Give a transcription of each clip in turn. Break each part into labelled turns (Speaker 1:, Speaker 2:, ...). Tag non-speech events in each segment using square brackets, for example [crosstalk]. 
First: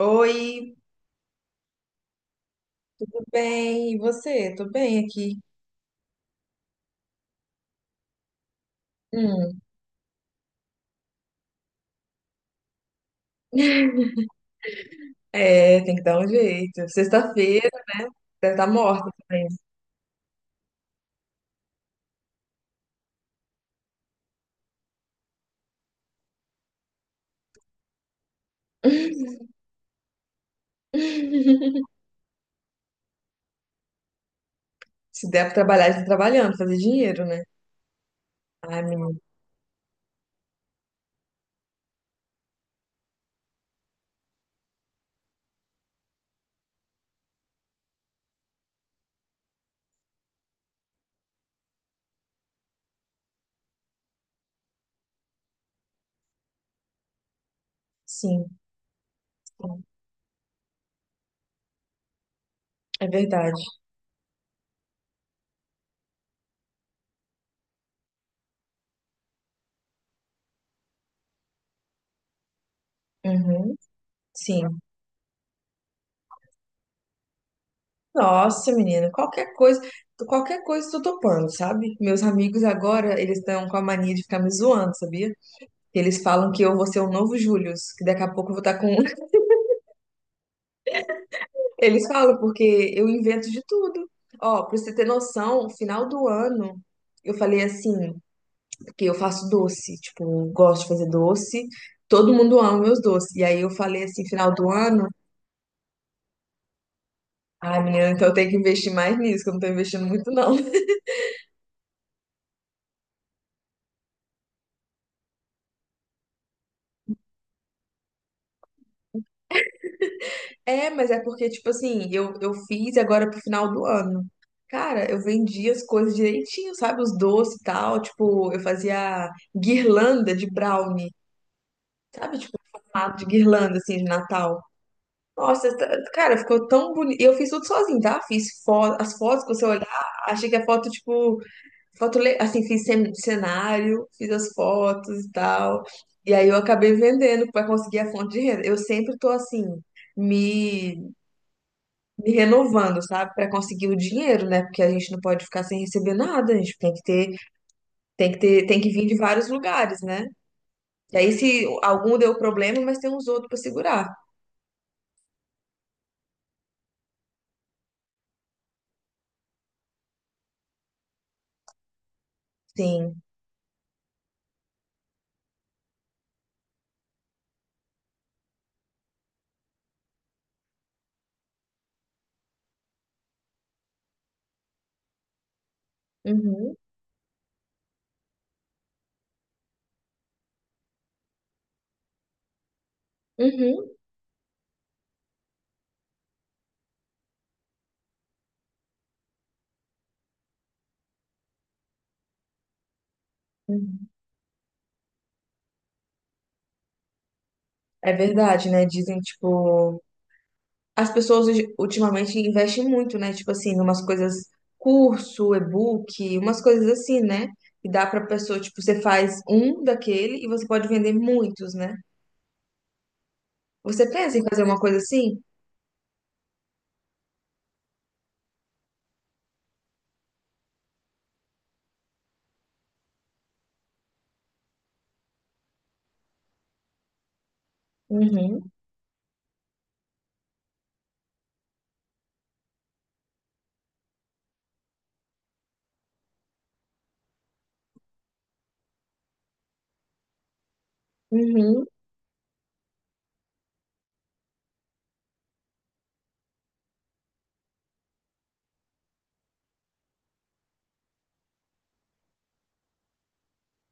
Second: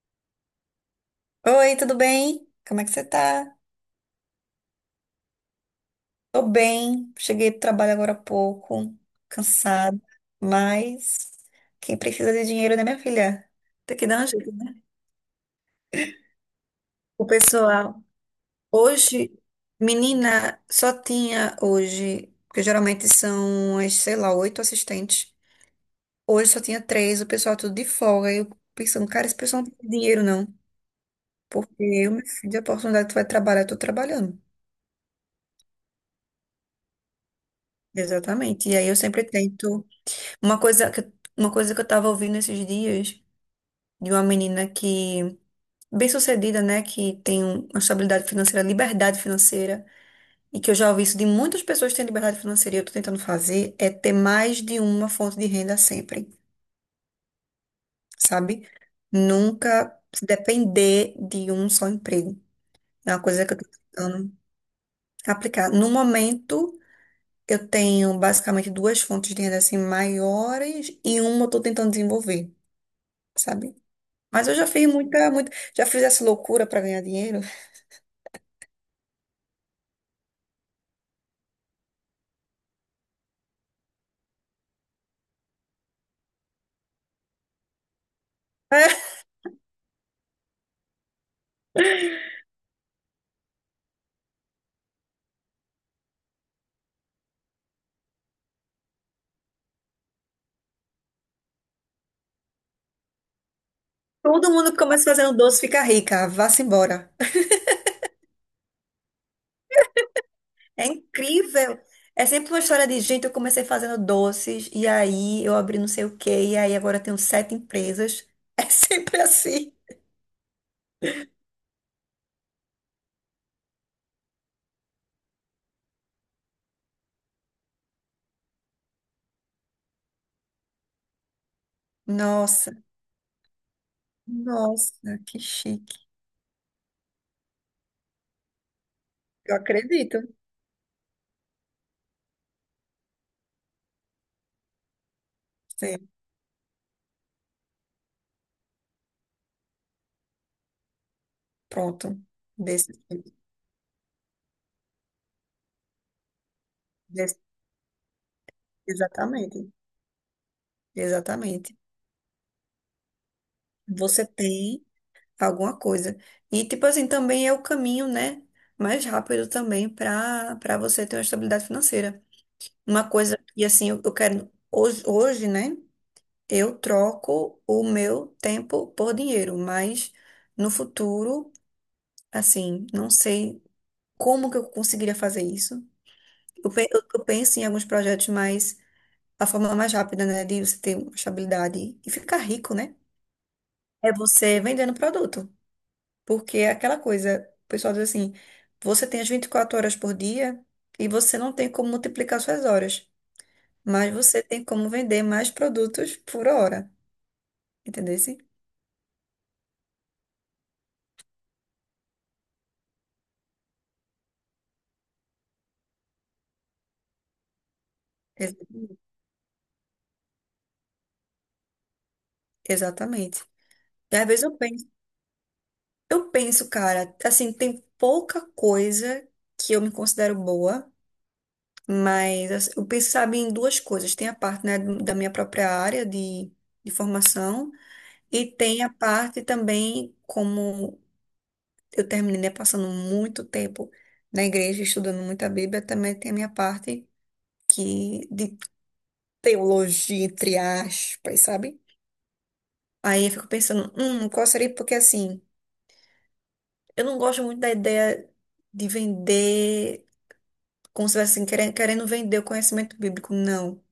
Speaker 1: Oi,
Speaker 2: Oi, tudo bem? Como é que você
Speaker 1: tudo
Speaker 2: tá?
Speaker 1: bem? E você? Tô bem aqui.
Speaker 2: Tô bem, cheguei do trabalho agora há pouco,
Speaker 1: Hum.
Speaker 2: cansada, mas quem precisa de dinheiro, né, minha filha? Tem que dar um jeito, né?
Speaker 1: É, tem que dar um jeito.
Speaker 2: O
Speaker 1: Sexta-feira,
Speaker 2: pessoal,
Speaker 1: né? Deve estar morta
Speaker 2: hoje,
Speaker 1: também.
Speaker 2: menina, só tinha hoje, porque geralmente são, as, sei lá, oito assistentes. Hoje só tinha três, o pessoal tudo de folga. E eu pensando, cara, esse pessoal não tem dinheiro, não. Porque
Speaker 1: [laughs]
Speaker 2: eu, minha filha, a oportunidade que tu vai trabalhar, eu tô trabalhando.
Speaker 1: Se der pra trabalhar, está trabalhando, fazer dinheiro, né?
Speaker 2: Exatamente. E
Speaker 1: Ai,
Speaker 2: aí eu
Speaker 1: menina.
Speaker 2: sempre tento. Uma coisa que, uma coisa que eu tava ouvindo esses dias de uma menina que, bem-sucedida, né, que tem uma estabilidade financeira, liberdade financeira, e que eu já ouvi isso de muitas pessoas que têm liberdade financeira e eu tô tentando fazer, é ter mais de uma fonte de renda sempre,
Speaker 1: Sim,
Speaker 2: sabe?
Speaker 1: sim.
Speaker 2: Nunca se depender de um só emprego.
Speaker 1: É
Speaker 2: É uma coisa que eu
Speaker 1: verdade.
Speaker 2: tô tentando aplicar. No momento, eu tenho basicamente duas fontes de renda assim maiores e uma eu tô tentando desenvolver. Sabe?
Speaker 1: Uhum,
Speaker 2: Mas eu já
Speaker 1: sim.
Speaker 2: fiz muita, muita, já fiz essa loucura para ganhar dinheiro. [laughs]
Speaker 1: Nossa, menina, qualquer coisa eu tô topando, sabe? Meus amigos agora, eles estão com a mania de ficar me zoando, sabia? Eles falam que eu vou ser o novo Július, que daqui a pouco eu vou estar com.
Speaker 2: É,
Speaker 1: Eles falam porque eu invento de tudo. Ó, pra você ter noção, final do ano eu falei assim, porque eu faço doce, tipo, eu gosto de fazer doce, todo mundo ama meus doces. E aí eu falei assim,
Speaker 2: todo
Speaker 1: final do
Speaker 2: mundo que começa
Speaker 1: ano,
Speaker 2: fazendo doce fica rica, vá-se embora.
Speaker 1: ai, menina, então eu tenho que investir mais nisso, que eu não tô investindo muito, não. [laughs]
Speaker 2: É incrível. É sempre uma história de gente, eu comecei fazendo doces, e aí eu abri não sei o quê, e aí agora eu tenho sete empresas. [laughs] É sempre assim.
Speaker 1: É, mas é porque, tipo assim, eu fiz agora pro final do ano. Cara, eu vendia as coisas direitinho, sabe? Os doces e tal. Tipo, eu fazia guirlanda de brownie, sabe? Tipo,
Speaker 2: Nossa,
Speaker 1: formato de guirlanda, assim, de Natal.
Speaker 2: nossa, que
Speaker 1: Nossa,
Speaker 2: chique.
Speaker 1: cara, ficou tão bonito. E eu fiz tudo sozinho, tá? Fiz foto, as fotos que
Speaker 2: Eu
Speaker 1: você olhar,
Speaker 2: acredito.
Speaker 1: achei que a foto, tipo, assim, cenário, fiz as fotos e tal.
Speaker 2: Sim,
Speaker 1: E aí eu acabei vendendo pra conseguir a fonte de renda. Eu sempre tô assim, me,
Speaker 2: pronto.
Speaker 1: me
Speaker 2: Desse,
Speaker 1: renovando, sabe? Pra conseguir o dinheiro, né? Porque a gente não pode ficar sem receber nada, a gente tem que ter,
Speaker 2: desse-
Speaker 1: tem que ter, tem que vir de vários
Speaker 2: exatamente,
Speaker 1: lugares, né? E aí se
Speaker 2: exatamente.
Speaker 1: algum deu problema, mas tem uns outros pra segurar.
Speaker 2: Você tem alguma coisa. E tipo assim, também é o caminho, né, mais rápido também para você ter uma estabilidade financeira. Uma
Speaker 1: Sim.
Speaker 2: coisa que assim, eu quero hoje, hoje, né, eu troco o meu tempo por dinheiro, mas no futuro, assim, não sei como que eu conseguiria fazer isso. Eu,
Speaker 1: Uhum.
Speaker 2: pe- eu, eu penso em alguns projetos mais a forma mais rápida, né, de você ter uma estabilidade e ficar rico, né?
Speaker 1: Uhum.
Speaker 2: É você vendendo produto. Porque é aquela coisa, o pessoal diz assim, você tem as 24 horas por dia e você não tem como multiplicar suas horas,
Speaker 1: Uhum.
Speaker 2: mas você tem como vender mais produtos por hora,
Speaker 1: É
Speaker 2: entendeu?
Speaker 1: verdade, né? Dizem, tipo, ultimamente investem muito, né? Tipo assim, umas coisas, curso, e-book, umas coisas assim, né? E dá pra pessoa, tipo, você faz um daquele e você pode vender muitos, né?
Speaker 2: Exatamente.
Speaker 1: Você
Speaker 2: E às
Speaker 1: pensa
Speaker 2: vezes
Speaker 1: em
Speaker 2: eu
Speaker 1: fazer uma
Speaker 2: penso,
Speaker 1: coisa assim?
Speaker 2: eu penso, cara, assim, tem pouca coisa que eu me considero boa, mas assim, eu penso, sabe, em duas coisas. Tem a parte, né, da minha própria área de formação e
Speaker 1: Uhum,
Speaker 2: tem a parte também como eu terminei, né, passando muito tempo na igreja, estudando muita Bíblia. Também tem a minha parte que de teologia, entre aspas, sabe?
Speaker 1: uhum,
Speaker 2: Aí eu fico pensando, qual seria? Porque assim, eu não gosto muito da ideia de vender, como se estivesse assim, querendo, querendo vender o conhecimento bíblico, não.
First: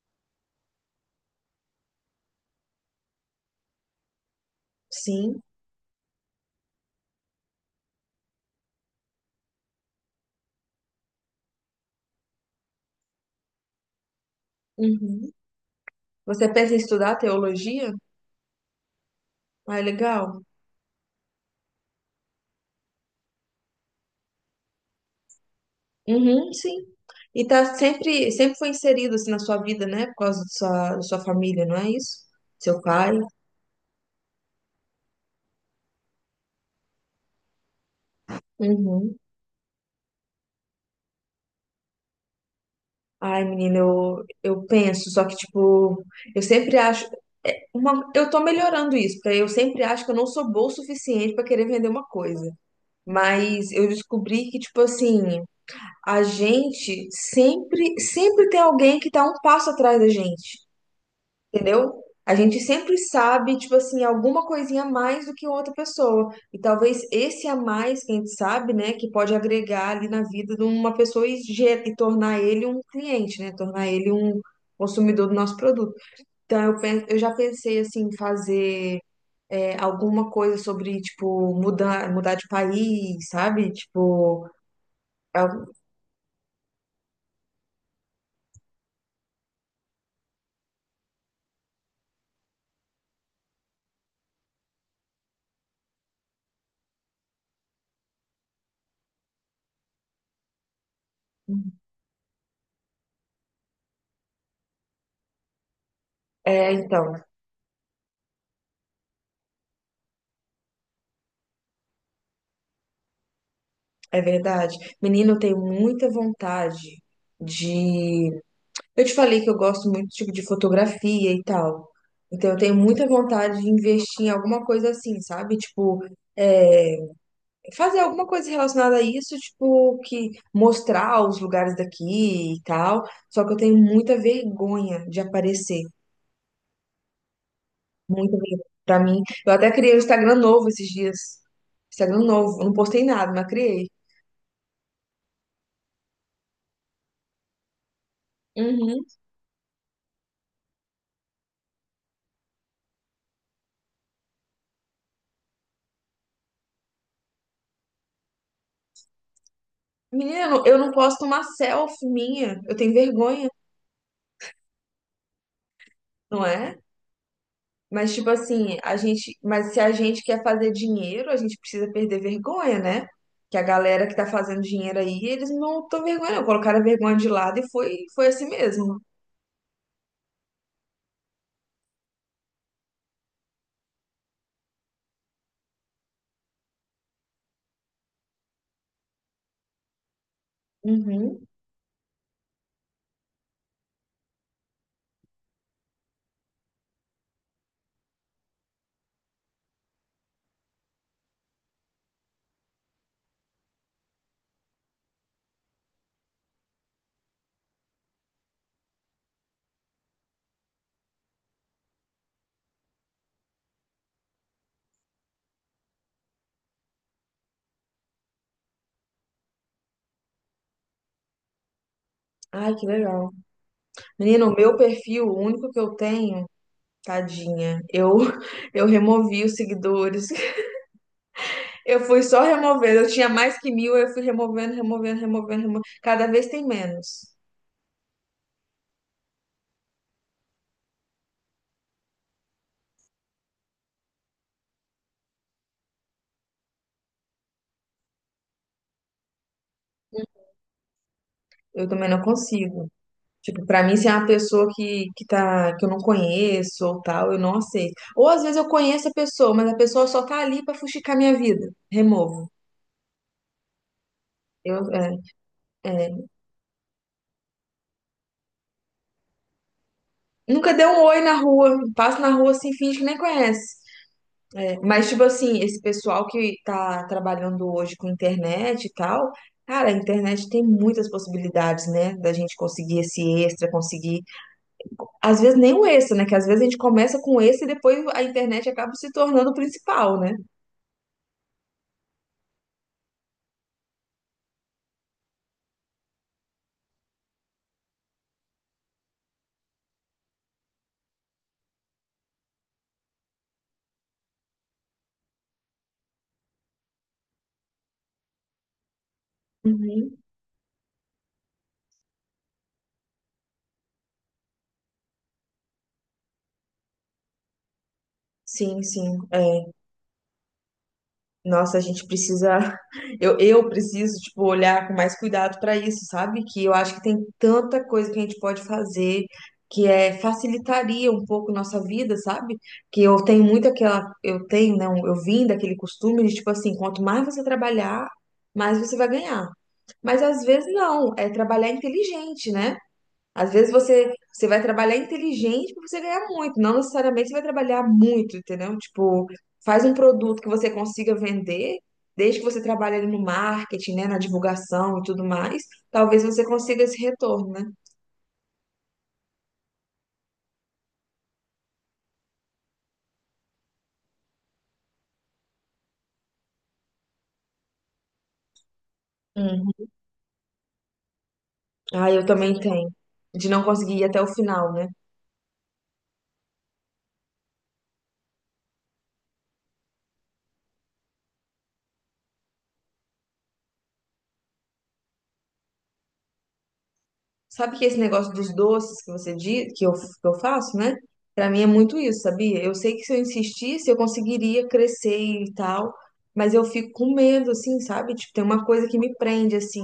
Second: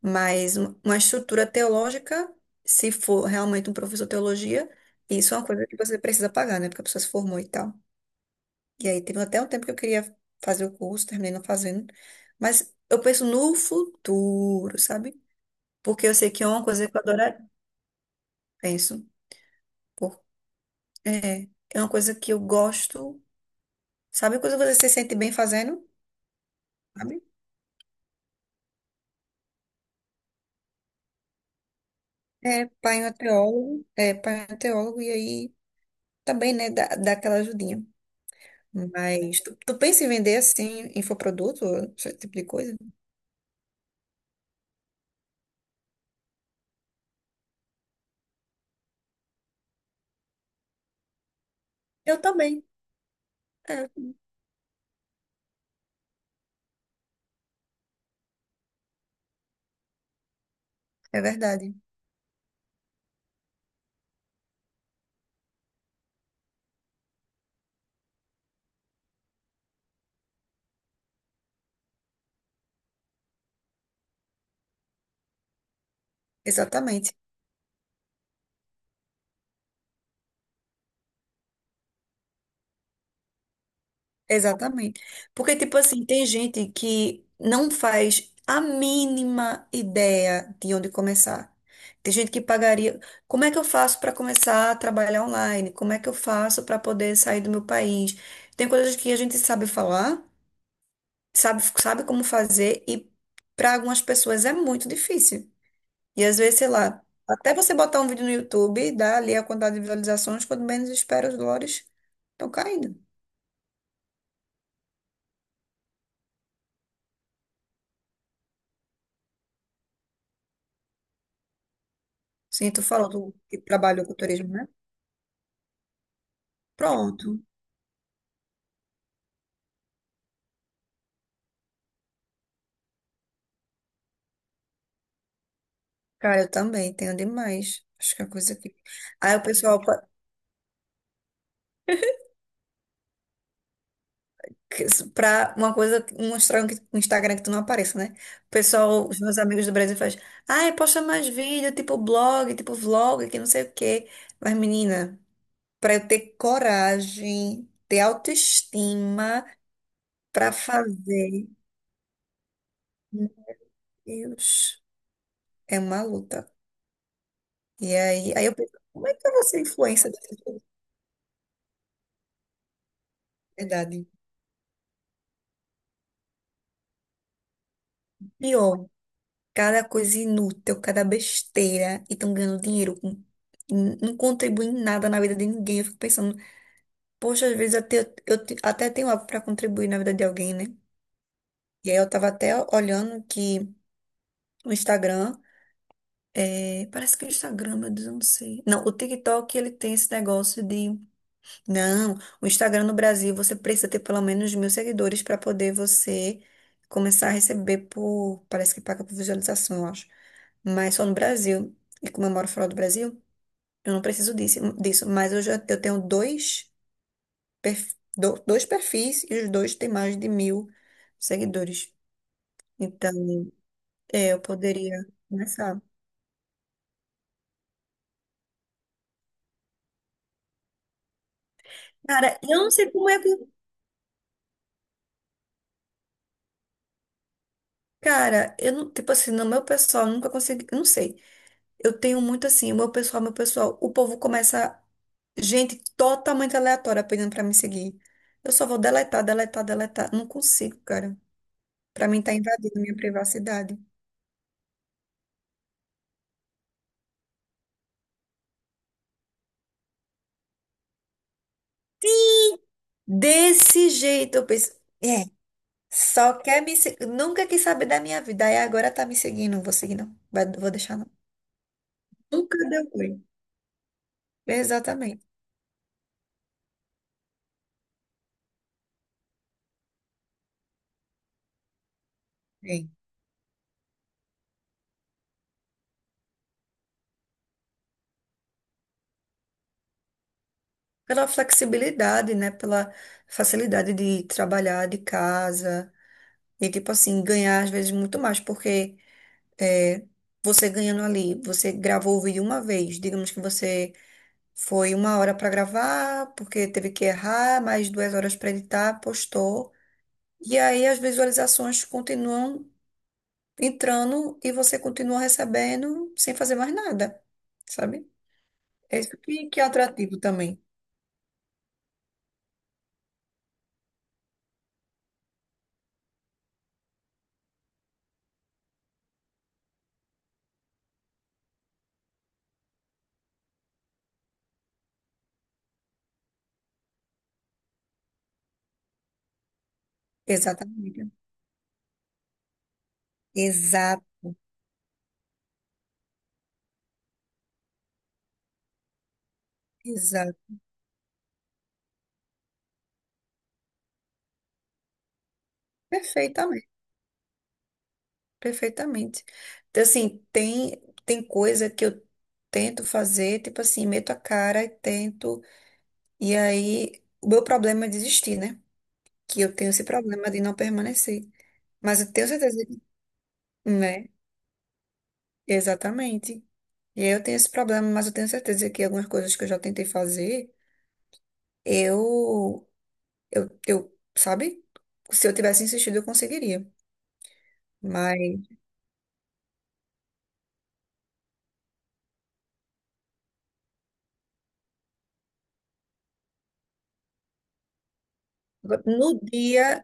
Speaker 2: Mas uma estrutura teológica, se for realmente um professor de teologia, isso é
Speaker 1: sim,
Speaker 2: uma coisa que você precisa pagar, né? Porque a pessoa se formou e tal. E aí teve até um tempo que eu queria fazer o curso, terminei não fazendo. Mas eu penso no futuro, sabe?
Speaker 1: uhum.
Speaker 2: Porque eu sei que é
Speaker 1: Você
Speaker 2: uma
Speaker 1: pensa em
Speaker 2: coisa que eu
Speaker 1: estudar
Speaker 2: adoraria.
Speaker 1: teologia?
Speaker 2: Penso.
Speaker 1: Ah, é
Speaker 2: Por...
Speaker 1: legal.
Speaker 2: É, é uma coisa que eu gosto. Sabe quando você se sente bem fazendo?
Speaker 1: Uhum, sim.
Speaker 2: Sabe?
Speaker 1: E tá sempre, sempre foi inserido assim na sua vida, né? Por causa da sua família, não é isso?
Speaker 2: É,
Speaker 1: Seu
Speaker 2: pai é
Speaker 1: pai?
Speaker 2: um teólogo. É, pai é um teólogo. E aí também, né, dá aquela ajudinha.
Speaker 1: Uhum.
Speaker 2: Mas tu pensa em vender assim, infoproduto, esse tipo de coisa?
Speaker 1: Ai, menina, eu penso, só que, tipo, eu sempre acho. Uma, eu tô melhorando isso, porque eu sempre acho que eu não sou boa o suficiente pra querer vender uma
Speaker 2: Eu
Speaker 1: coisa.
Speaker 2: também.
Speaker 1: Mas eu
Speaker 2: É,
Speaker 1: descobri que, tipo assim, a gente sempre, sempre tem alguém que tá um passo atrás da gente.
Speaker 2: é verdade.
Speaker 1: Entendeu? A gente sempre sabe, tipo assim, alguma coisinha a mais do que outra pessoa. E talvez esse a mais que a gente sabe, né, que pode agregar ali na vida de uma pessoa e e tornar ele um cliente, né? Tornar ele um consumidor do nosso produto. Então,
Speaker 2: Exatamente.
Speaker 1: eu já pensei, assim, em fazer alguma coisa sobre, tipo, mudar, mudar de país, sabe? Tipo,
Speaker 2: Exatamente. Porque,
Speaker 1: al-
Speaker 2: tipo assim, tem gente que não faz a mínima ideia de onde começar. Tem gente que pagaria. Como é que eu faço para começar a trabalhar online? Como é que eu faço para poder sair do meu país? Tem coisas que a gente sabe falar, sabe, sabe como fazer, e para algumas pessoas é muito difícil. E às vezes, sei
Speaker 1: é,
Speaker 2: lá,
Speaker 1: então,
Speaker 2: até você botar um vídeo no YouTube, dá ali a quantidade de visualizações, quando menos espera, os dólares estão caindo.
Speaker 1: é verdade. Menino, eu tenho muita vontade de. Eu te falei que eu gosto muito tipo de fotografia e tal. Então eu
Speaker 2: Sim,
Speaker 1: tenho
Speaker 2: tu
Speaker 1: muita
Speaker 2: falou do que
Speaker 1: vontade de
Speaker 2: trabalhou com
Speaker 1: investir em
Speaker 2: turismo,
Speaker 1: alguma
Speaker 2: né?
Speaker 1: coisa assim, sabe? Tipo, é,
Speaker 2: Pronto.
Speaker 1: fazer alguma coisa relacionada a isso, tipo, que mostrar os lugares daqui e tal. Só que eu tenho muita vergonha de aparecer.
Speaker 2: Cara, eu também tenho demais. Acho que é a
Speaker 1: Muita
Speaker 2: coisa
Speaker 1: vergonha.
Speaker 2: que.
Speaker 1: Pra mim,
Speaker 2: Aí o
Speaker 1: eu até
Speaker 2: pessoal,
Speaker 1: criei um Instagram novo esses dias. Instagram novo, eu não postei nada, mas criei.
Speaker 2: que- pra uma coisa, um Instagram que tu não apareça, né? O
Speaker 1: Uhum.
Speaker 2: pessoal, os meus amigos do Brasil faz, ai, posta mais vídeo, tipo blog, tipo vlog, que não sei o quê. Mas, menina, pra eu ter coragem, ter autoestima
Speaker 1: Menina, eu
Speaker 2: pra
Speaker 1: não eu não posto uma
Speaker 2: fazer,
Speaker 1: selfie minha. Eu tenho
Speaker 2: meu
Speaker 1: vergonha,
Speaker 2: Deus, é uma
Speaker 1: não
Speaker 2: luta.
Speaker 1: é?
Speaker 2: E
Speaker 1: Mas, tipo
Speaker 2: aí, eu penso,
Speaker 1: assim, a
Speaker 2: como é que eu
Speaker 1: gente,
Speaker 2: vou ser
Speaker 1: mas se a
Speaker 2: influência
Speaker 1: gente
Speaker 2: dessas
Speaker 1: quer
Speaker 2: coisas,
Speaker 1: fazer dinheiro, a gente precisa perder vergonha, né? Que a
Speaker 2: na verdade?
Speaker 1: galera que tá fazendo dinheiro aí, eles não estão vergonha, não. Colocaram a vergonha de lado e foi, foi assim
Speaker 2: Pior.
Speaker 1: mesmo.
Speaker 2: Cada coisa inútil, cada besteira e estão ganhando dinheiro com não contribui em nada na vida de ninguém. Eu fico pensando, poxa, às vezes até, até tenho algo para contribuir na vida de alguém, né?
Speaker 1: Uhum.
Speaker 2: E aí eu tava até olhando que o Instagram, é, parece que o Instagram, meu Deus, eu não sei. Não, o TikTok, ele tem esse negócio de, não, o Instagram no Brasil, você precisa ter pelo menos 1.000 seguidores para poder você começar a receber por, parece que paga por visualização, eu acho. Mas só no Brasil. E como eu moro fora do Brasil, eu não preciso disso, mas eu tenho dois perfis e os dois têm mais de 1.000 seguidores.
Speaker 1: Ai, que
Speaker 2: Então,
Speaker 1: legal.
Speaker 2: é, eu
Speaker 1: Menino, o meu
Speaker 2: poderia
Speaker 1: perfil, o único que
Speaker 2: começar.
Speaker 1: eu tenho, tadinha, eu, [laughs] eu removi os seguidores. [laughs] Eu fui
Speaker 2: Cara,
Speaker 1: só
Speaker 2: eu não sei
Speaker 1: removendo. Eu
Speaker 2: como é
Speaker 1: tinha
Speaker 2: que.
Speaker 1: mais que mil, eu fui removendo, removendo, removendo, removendo. Cada vez tem menos.
Speaker 2: Cara, eu não, tipo assim, no meu pessoal, eu nunca consegui. Eu Não sei. Eu tenho muito assim, o meu pessoal, meu pessoal. O povo começa. Gente totalmente aleatória pedindo pra me seguir. Eu só vou deletar, deletar, deletar. Não consigo, cara.
Speaker 1: Eu
Speaker 2: Pra
Speaker 1: também não
Speaker 2: mim tá invadindo
Speaker 1: consigo.
Speaker 2: minha
Speaker 1: Tipo,
Speaker 2: privacidade.
Speaker 1: pra mim, se é uma pessoa que tá, que eu não conheço ou tal, eu não aceito. Ou às vezes eu conheço a pessoa, mas a pessoa só tá ali pra fuxicar minha vida. Removo.
Speaker 2: Desse jeito, eu penso.
Speaker 1: Eu, é,
Speaker 2: É.
Speaker 1: é.
Speaker 2: Só quer me se- Nunca quis saber da minha vida. Aí agora tá me seguindo. Não vou seguir, não. Vou
Speaker 1: Nunca dei
Speaker 2: deixar,
Speaker 1: um
Speaker 2: não.
Speaker 1: oi na rua, passo na rua
Speaker 2: Nunca
Speaker 1: assim,
Speaker 2: deu
Speaker 1: finge que
Speaker 2: oi.
Speaker 1: nem conhece. É, mas, tipo
Speaker 2: Exatamente.
Speaker 1: assim, esse pessoal que tá trabalhando hoje com internet e tal, cara, a internet tem muitas possibilidades, né? Da gente
Speaker 2: Sim.
Speaker 1: conseguir esse extra, conseguir. Às vezes nem o extra, né? Que às vezes a gente começa com esse e depois a internet acaba se tornando o principal, né?
Speaker 2: Pela flexibilidade, né? Pela facilidade de trabalhar de casa. E, tipo assim, ganhar às vezes muito mais. Porque é, você ganhando ali, você gravou o vídeo uma vez. Digamos que você foi 1 hora para gravar, porque teve que errar, mais 2 horas para editar, postou.
Speaker 1: Uhum.
Speaker 2: E aí as visualizações continuam entrando e você continua recebendo sem fazer mais nada, sabe?
Speaker 1: Sim,
Speaker 2: É isso
Speaker 1: sim,
Speaker 2: que
Speaker 1: é.
Speaker 2: é atrativo também.
Speaker 1: Nossa, a gente precisa, [laughs] eu preciso, tipo, olhar com mais cuidado para isso, sabe? Que eu acho que tem tanta coisa que a gente pode fazer que é facilitaria um pouco nossa vida, sabe? Que eu tenho muito aquela, eu tenho, não, eu vim daquele costume de tipo assim, quanto mais você trabalhar, mais você vai ganhar. Mas às vezes
Speaker 2: Exatamente.
Speaker 1: não, é trabalhar inteligente, né? Às vezes
Speaker 2: Exato,
Speaker 1: você vai trabalhar inteligente para você ganhar muito, não necessariamente você vai trabalhar muito, entendeu? Tipo, faz um produto que
Speaker 2: exato.
Speaker 1: você consiga vender, desde que você trabalhe ali no marketing, né, na divulgação e tudo mais, talvez você
Speaker 2: Perfeitamente,
Speaker 1: consiga esse retorno, né?
Speaker 2: perfeitamente. Então, assim, tem coisa que eu tento fazer, tipo assim, meto a cara e tento. E aí, o meu problema é desistir, né? Que eu tenho esse
Speaker 1: Hum.
Speaker 2: problema de não permanecer. Mas
Speaker 1: Ah,
Speaker 2: eu
Speaker 1: eu
Speaker 2: tenho certeza
Speaker 1: também
Speaker 2: que,
Speaker 1: tenho. De não conseguir ir
Speaker 2: né?
Speaker 1: até o final, né?
Speaker 2: Exatamente. E aí eu tenho esse problema, mas eu tenho certeza que algumas coisas que eu já tentei fazer. Eu, eu, sabe? Se eu tivesse insistido, eu conseguiria.
Speaker 1: Sabe que esse negócio
Speaker 2: Mas
Speaker 1: dos doces que você diz, que eu faço, né? Pra mim é muito isso, sabia? Eu sei que se eu insistisse, eu conseguiria crescer e tal, mas eu fico com medo, assim, sabe? Tipo, tem uma coisa que me
Speaker 2: no
Speaker 1: prende, assim.
Speaker 2: dia,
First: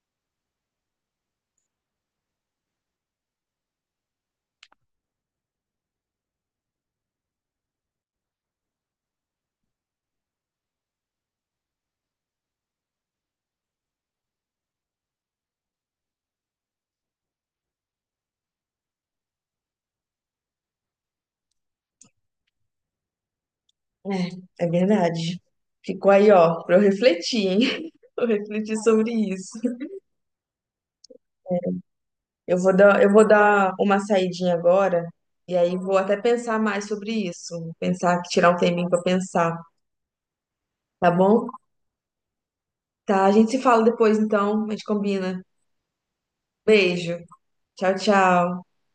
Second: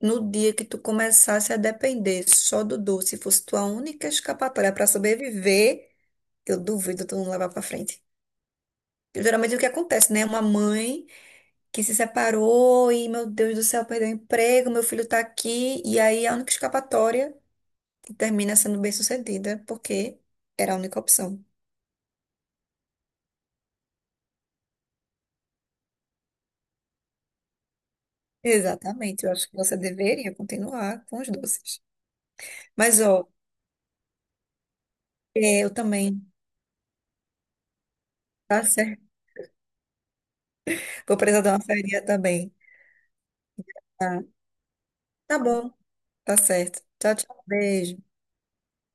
Speaker 2: no dia que tu começasse a depender só do doce, fosse tua única escapatória para sobreviver, eu duvido tu não levar para frente. Geralmente o que acontece, né? Uma mãe que se separou e, meu Deus do céu, perdeu o emprego, meu filho tá aqui, e aí a única escapatória termina sendo bem-sucedida, porque era a única opção.
Speaker 1: É, é verdade. Ficou aí, ó, pra eu refletir, hein? [laughs] Eu refletir sobre
Speaker 2: Exatamente, eu acho que
Speaker 1: isso.
Speaker 2: você deveria continuar com os doces.
Speaker 1: Eu vou
Speaker 2: Mas,
Speaker 1: dar, eu vou
Speaker 2: ó,
Speaker 1: dar uma saidinha agora, e
Speaker 2: é, eu
Speaker 1: aí vou até
Speaker 2: também,
Speaker 1: pensar mais sobre isso. Pensar, tirar um
Speaker 2: tá
Speaker 1: tempinho pra
Speaker 2: certo?
Speaker 1: pensar, tá
Speaker 2: Vou precisar
Speaker 1: bom?
Speaker 2: dar uma feirinha também.
Speaker 1: Tá, a gente se fala depois,
Speaker 2: Tá,
Speaker 1: então, a gente
Speaker 2: tá
Speaker 1: combina.
Speaker 2: bom, tá certo. Tchau,
Speaker 1: Beijo.
Speaker 2: tchau.
Speaker 1: Tchau,
Speaker 2: Beijo.
Speaker 1: tchau.